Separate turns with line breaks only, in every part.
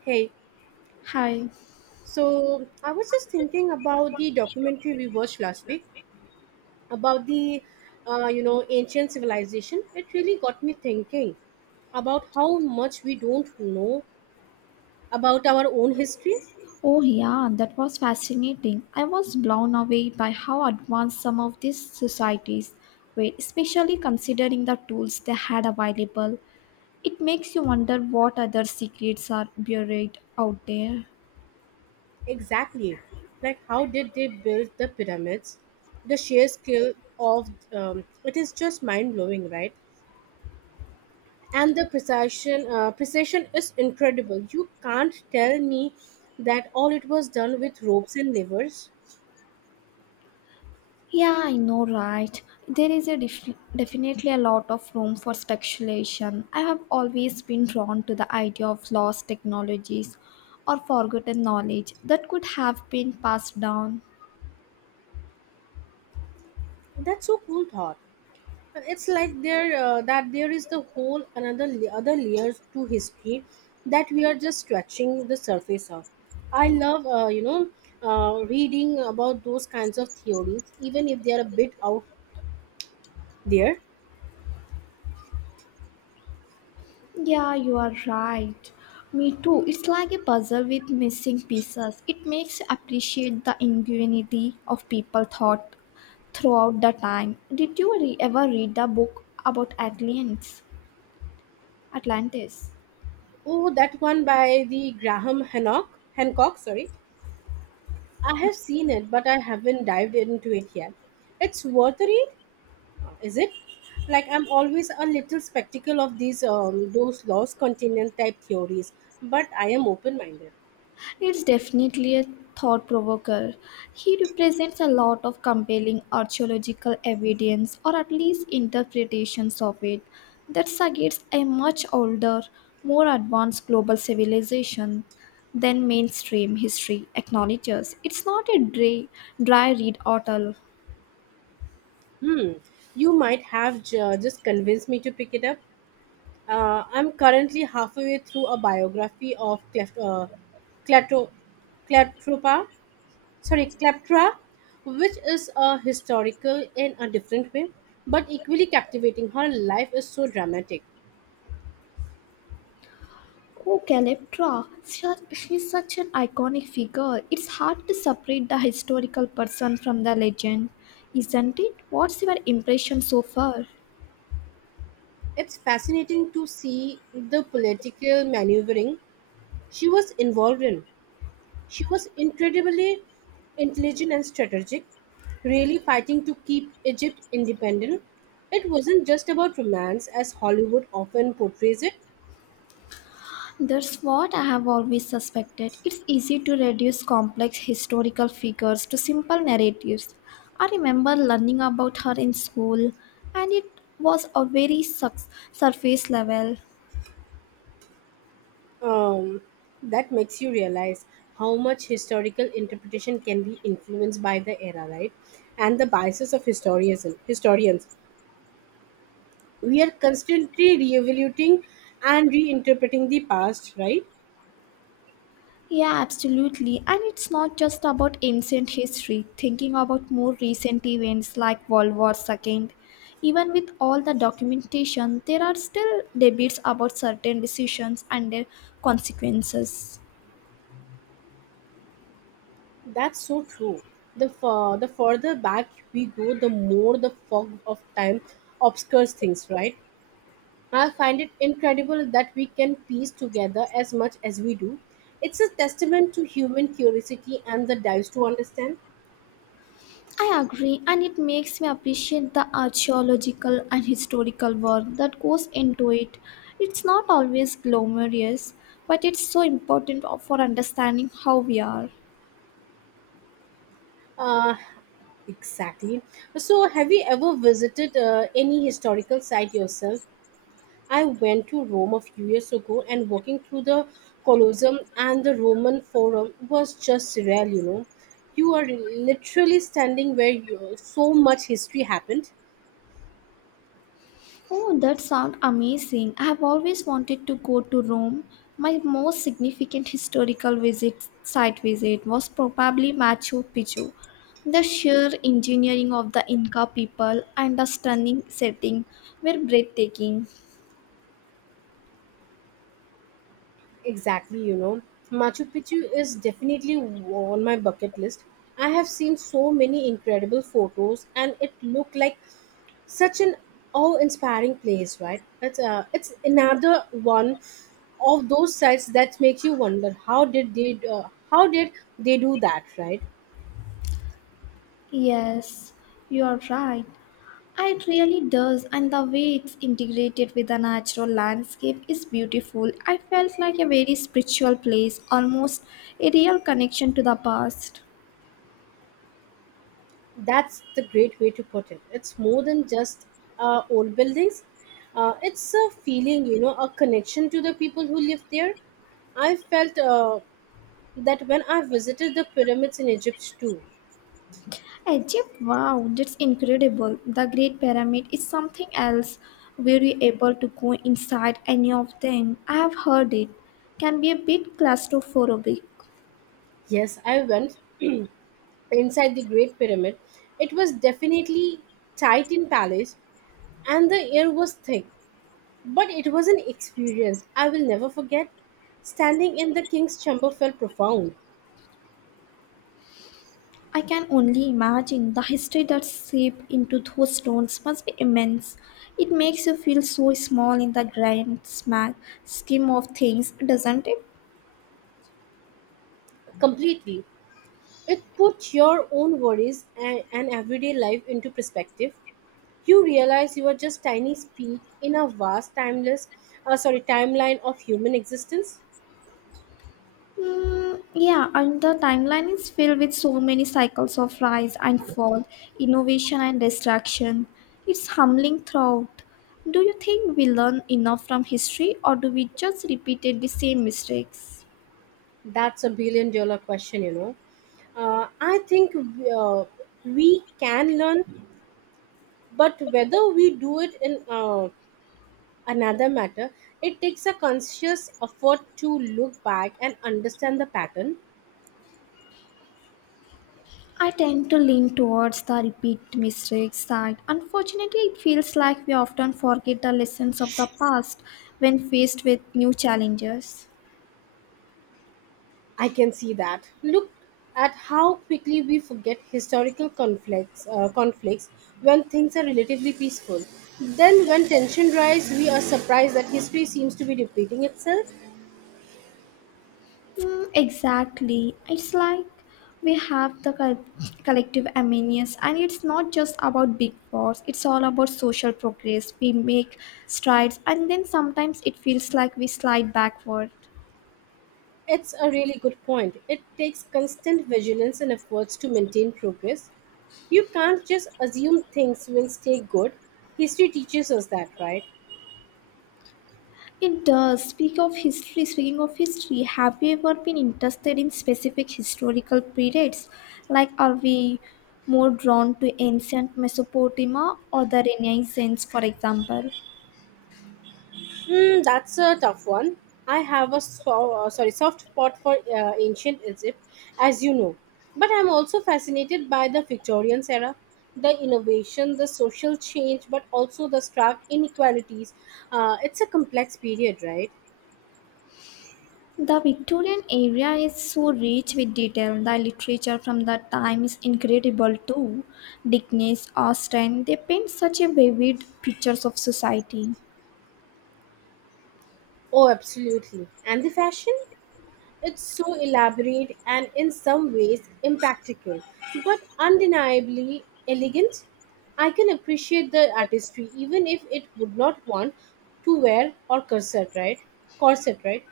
Hey,
Hi.
so I was just thinking about the documentary we watched last week about the ancient civilization. It really got me thinking about how much we don't know about our own history.
Oh, yeah, that was fascinating. I was blown away by how advanced some of these societies were, especially considering the tools they had available. It makes you wonder what other secrets are buried out there.
Exactly, like how did they build the pyramids? The sheer skill of it is just mind blowing, right? And the precision is incredible. You can't tell me that all it was done with ropes and levers.
Yeah, I know, right? There is a definitely a lot of room for speculation. I have always been drawn to the idea of lost technologies or forgotten knowledge that could have been passed down.
That's so cool thought. It's like there is the whole other layers to history that we are just scratching the surface of. I love reading about those kinds of theories, even if they are a bit out there.
Yeah, you are right. Me too. It's like a puzzle with missing pieces. It makes you appreciate the ingenuity of people thought throughout the time. Did you ever read the book about aliens? Atlantis?
Oh, that one by the Graham Hancock. Hancock, sorry, I have seen it, but I haven't dived into it yet. It's worth a read. Is it like I'm always a little skeptical of these those lost continent type theories, but I am open minded.
It's definitely a thought provoker. He represents a lot of compelling archaeological evidence or at least interpretations of it that suggests a much older, more advanced global civilization than mainstream history acknowledges. It's not a dry read at all.
Hmm, you might have just convinced me to pick it up. I'm currently halfway through a biography of Cleft, Clato, Clatropa, sorry Cleptra, which is a historical in a different way but equally captivating. Her life is so dramatic.
Oh, Calyptra, she's such an iconic figure. It's hard to separate the historical person from the legend, isn't it? What's your impression so far?
It's fascinating to see the political maneuvering she was involved in. She was incredibly intelligent and strategic, really fighting to keep Egypt independent. It wasn't just about romance, as Hollywood often portrays it.
That's what I have always suspected. It's easy to reduce complex historical figures to simple narratives. I remember learning about her in school, and it was a very surface level.
Um, that makes you realize how much historical interpretation can be influenced by the era, right? And the biases of historians. We are constantly re-evaluating and reinterpreting the past, right?
Yeah, absolutely. And it's not just about ancient history, thinking about more recent events like World War II. Even with all the documentation, there are still debates about certain decisions and their consequences.
That's so true. The further back we go, the more the fog of time obscures things, right? I find it incredible that we can piece together as much as we do. It's a testament to human curiosity and the dives to understand.
I agree, and it makes me appreciate the archaeological and historical work that goes into it. It's not always glamorous, but it's so important for understanding how we are.
Uh, exactly. So, have you ever visited any historical site yourself? I went to Rome a few years ago and walking through the Colosseum and the Roman Forum was just surreal, you know. You are literally standing where you, so much history happened.
Oh, that sounds amazing. I have always wanted to go to Rome. My most significant site visit was probably Machu Picchu. The sheer engineering of the Inca people and the stunning setting were breathtaking.
Exactly, you know. Machu Picchu is definitely on my bucket list. I have seen so many incredible photos and it looked like such an awe-inspiring place, right? It's it's another one of those sites that makes you wonder how did they how did do that, right?
Yes, you're right. It really does, and the way it's integrated with the natural landscape is beautiful. I felt like a very spiritual place, almost a real connection to the past.
That's the great way to put it. It's more than just old buildings. It's a feeling, you know, a connection to the people who live there. I felt that when I visited the pyramids in Egypt too.
Egypt, wow, that's incredible. The Great Pyramid is something else. Were you able to go inside any of them? I have heard it can be a bit claustrophobic.
Yes, I went inside the Great Pyramid. It was definitely tight in palace, and the air was thick. But it was an experience I will never forget. Standing in the king's chamber felt profound,
I can only imagine the history that's seeped into those stones must be immense. It makes you feel so small in the grand smack scheme of things, doesn't it?
completely. It put your own worries and everyday life into perspective. You realize you are just tiny speck in a vast, timeless, timeline of human existence.
Mm, yeah, and the timeline is filled with so many cycles of rise and fall, innovation and destruction. It's humbling throughout. Do you think we learn enough from history, or do we just repeat the same mistakes?
That's a billion dollar question, you know. I think we can learn, but whether we do it in another matter. It takes a conscious effort to look back and understand the pattern.
I tend to lean towards the repeat mistakes side. Unfortunately, it feels like we often forget the lessons of the past when faced with new challenges.
I can see that. Look at how quickly we forget historical conflicts when things are relatively peaceful. Then, when tension rises, we are surprised that history seems to be repeating itself.
Mm, exactly. It's like we have the collective amenities, and it's not just about big wars, it's all about social progress. We make strides, and then sometimes it feels like we slide backward.
It's a really good point. It takes constant vigilance and efforts to maintain progress. You can't just assume things will stay good. History teaches us that, right?
It does. Speaking of history, have you ever been interested in specific historical periods? Like, are we more drawn to ancient Mesopotamia or the Renaissance, for example?
Hmm, that's a tough one. I have a so, sorry soft spot for ancient Egypt, as you know, but I'm also fascinated by the Victorian era, the innovation, the social change, but also the stark inequalities. It's a complex period, right?
The Victorian era is so rich with detail. The literature from that time is incredible too. Dickens, Austen, they paint such a vivid pictures of society.
Oh, absolutely. And the fashion? It's so elaborate and in some ways impractical, but undeniably elegant. I can appreciate the artistry even if it would not want to wear or corset, right?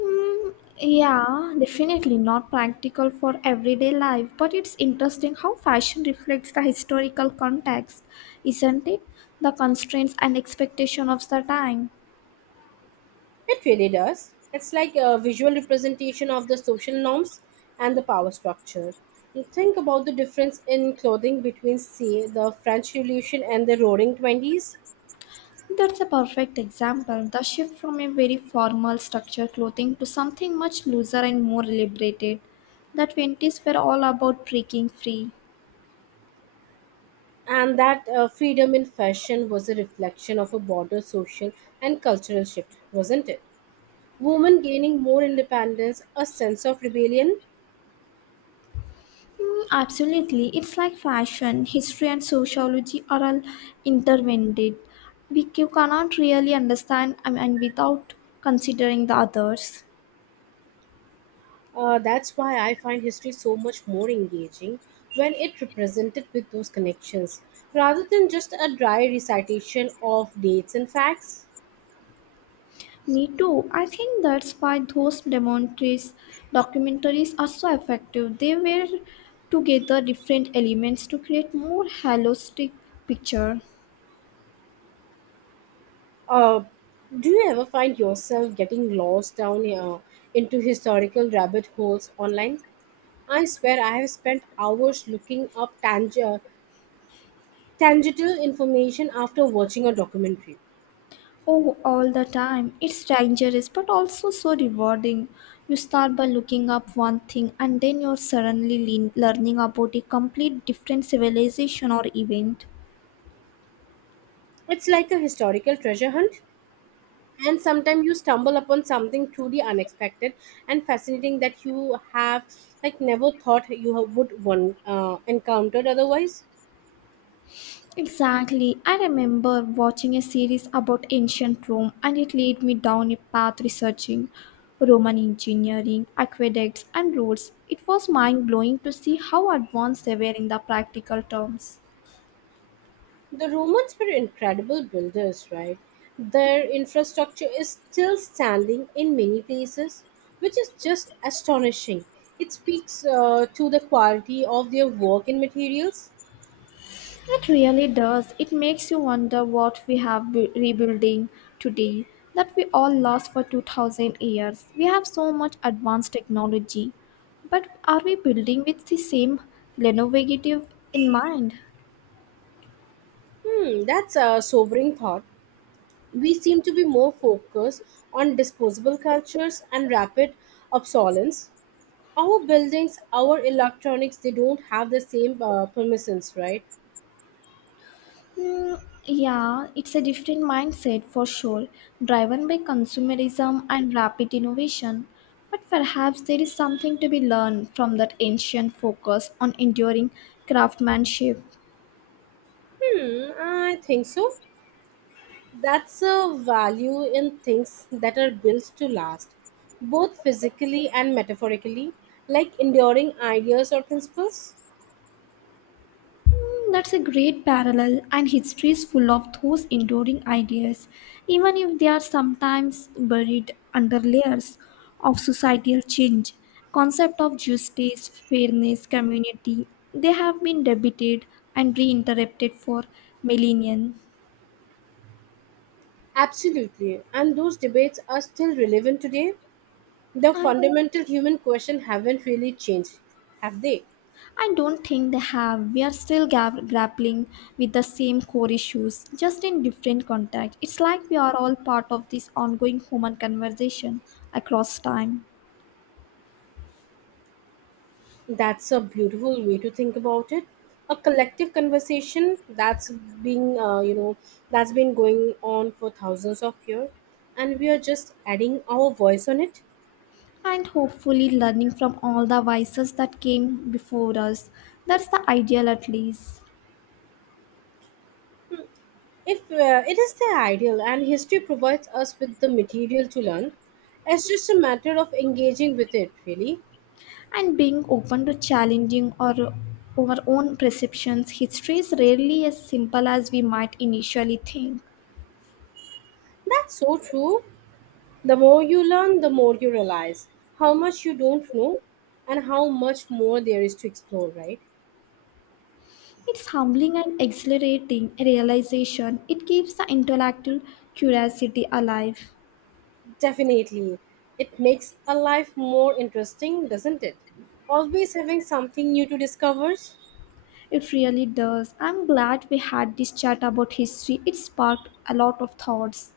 Mm, yeah, definitely not practical for everyday life, but it's interesting how fashion reflects the historical context, isn't it? The constraints and expectation of the time.
It really does. It's like a visual representation of the social norms and the power structure. You think about the difference in clothing between, say, the French Revolution and the Roaring Twenties.
That's a perfect example. The shift from a very formal structured clothing to something much looser and more liberated. The 20s were all about breaking free.
And that freedom in fashion was a reflection of a broader social and cultural shift, wasn't it? Women gaining more independence, a sense of rebellion.
Mm, absolutely. It's like fashion, history, and sociology are all intertwined. We you cannot really understand I mean, without considering the others.
That's why I find history so much more engaging when it represented with those connections, rather than just a dry recitation of dates and facts.
Me too. I think that's why those documentaries are so effective. They were together different elements to create more holistic picture.
Uh, do you ever find yourself getting lost down into historical rabbit holes online? I swear I have spent hours looking up tangible information after watching a documentary.
Oh, all the time. It's dangerous but also so rewarding. You start by looking up one thing and then you're suddenly learning about a complete different civilization or event.
It's like a historical treasure hunt, and sometimes you stumble upon something truly unexpected and fascinating that you have like never thought you have- would one encountered otherwise.
Exactly. I remember watching a series about ancient Rome and it led me down a path researching Roman engineering, aqueducts, and roads. It was mind blowing to see how advanced they were in the practical terms.
The Romans were incredible builders, right? Their infrastructure is still standing in many places, which is just astonishing. It speaks to the quality of their work and materials.
It really does. It makes you wonder what we have rebuilding today that we all lost for 2000 years. We have so much advanced technology, but are we building with the same innovative in mind?
Hmm, that's a sobering thought. We seem to be more focused on disposable cultures and rapid obsolescence. Our buildings, our electronics, they don't have the same permissions, right?
Mm, yeah, it's a different mindset for sure, driven by consumerism and rapid innovation. But perhaps there is something to be learned from that ancient focus on enduring craftsmanship.
Hmm, I think so. That's a value in things that are built to last, both physically and metaphorically, like enduring ideas or principles.
Hmm, that's a great parallel, and history is full of those enduring ideas, even if they are sometimes buried under layers of societal change. Concept of justice, fairness, community, they have been debated and reinterpreted for millennia.
Absolutely. And those debates are still relevant today. The
And
fundamental human question haven't really changed, have they?
I don't think they have. We are still grappling with the same core issues, just in different context. It's like we are all part of this ongoing human conversation across time.
That's a beautiful way to think about it. A collective conversation that's been, you know, that's been going on for thousands of years, and we are just adding our voice on it.
And hopefully learning from all the vices that came before us. That's the ideal, at least.
If it is the ideal, and history provides us with the material to learn, it's just a matter of engaging with it. Really,
And being open to challenging our own perceptions, history is rarely as simple as we might initially think.
that's so true. The more you learn, the more you realize how much you don't know, and how much more there is to explore. Right?
It's humbling and exhilarating realization. It keeps the intellectual curiosity alive.
Definitely. It makes a life more interesting, doesn't it? Always having something new to discover.
It really does. I'm glad we had this chat about history. It sparked a lot of thoughts.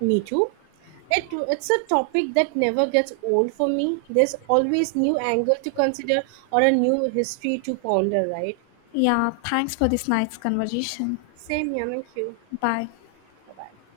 Me too. It's a topic that never gets old for me. There's always new angle to consider or a new history to ponder, right?
Yeah, thanks for this nice conversation.
Same here. Thank you.
Bye.
Bye bye.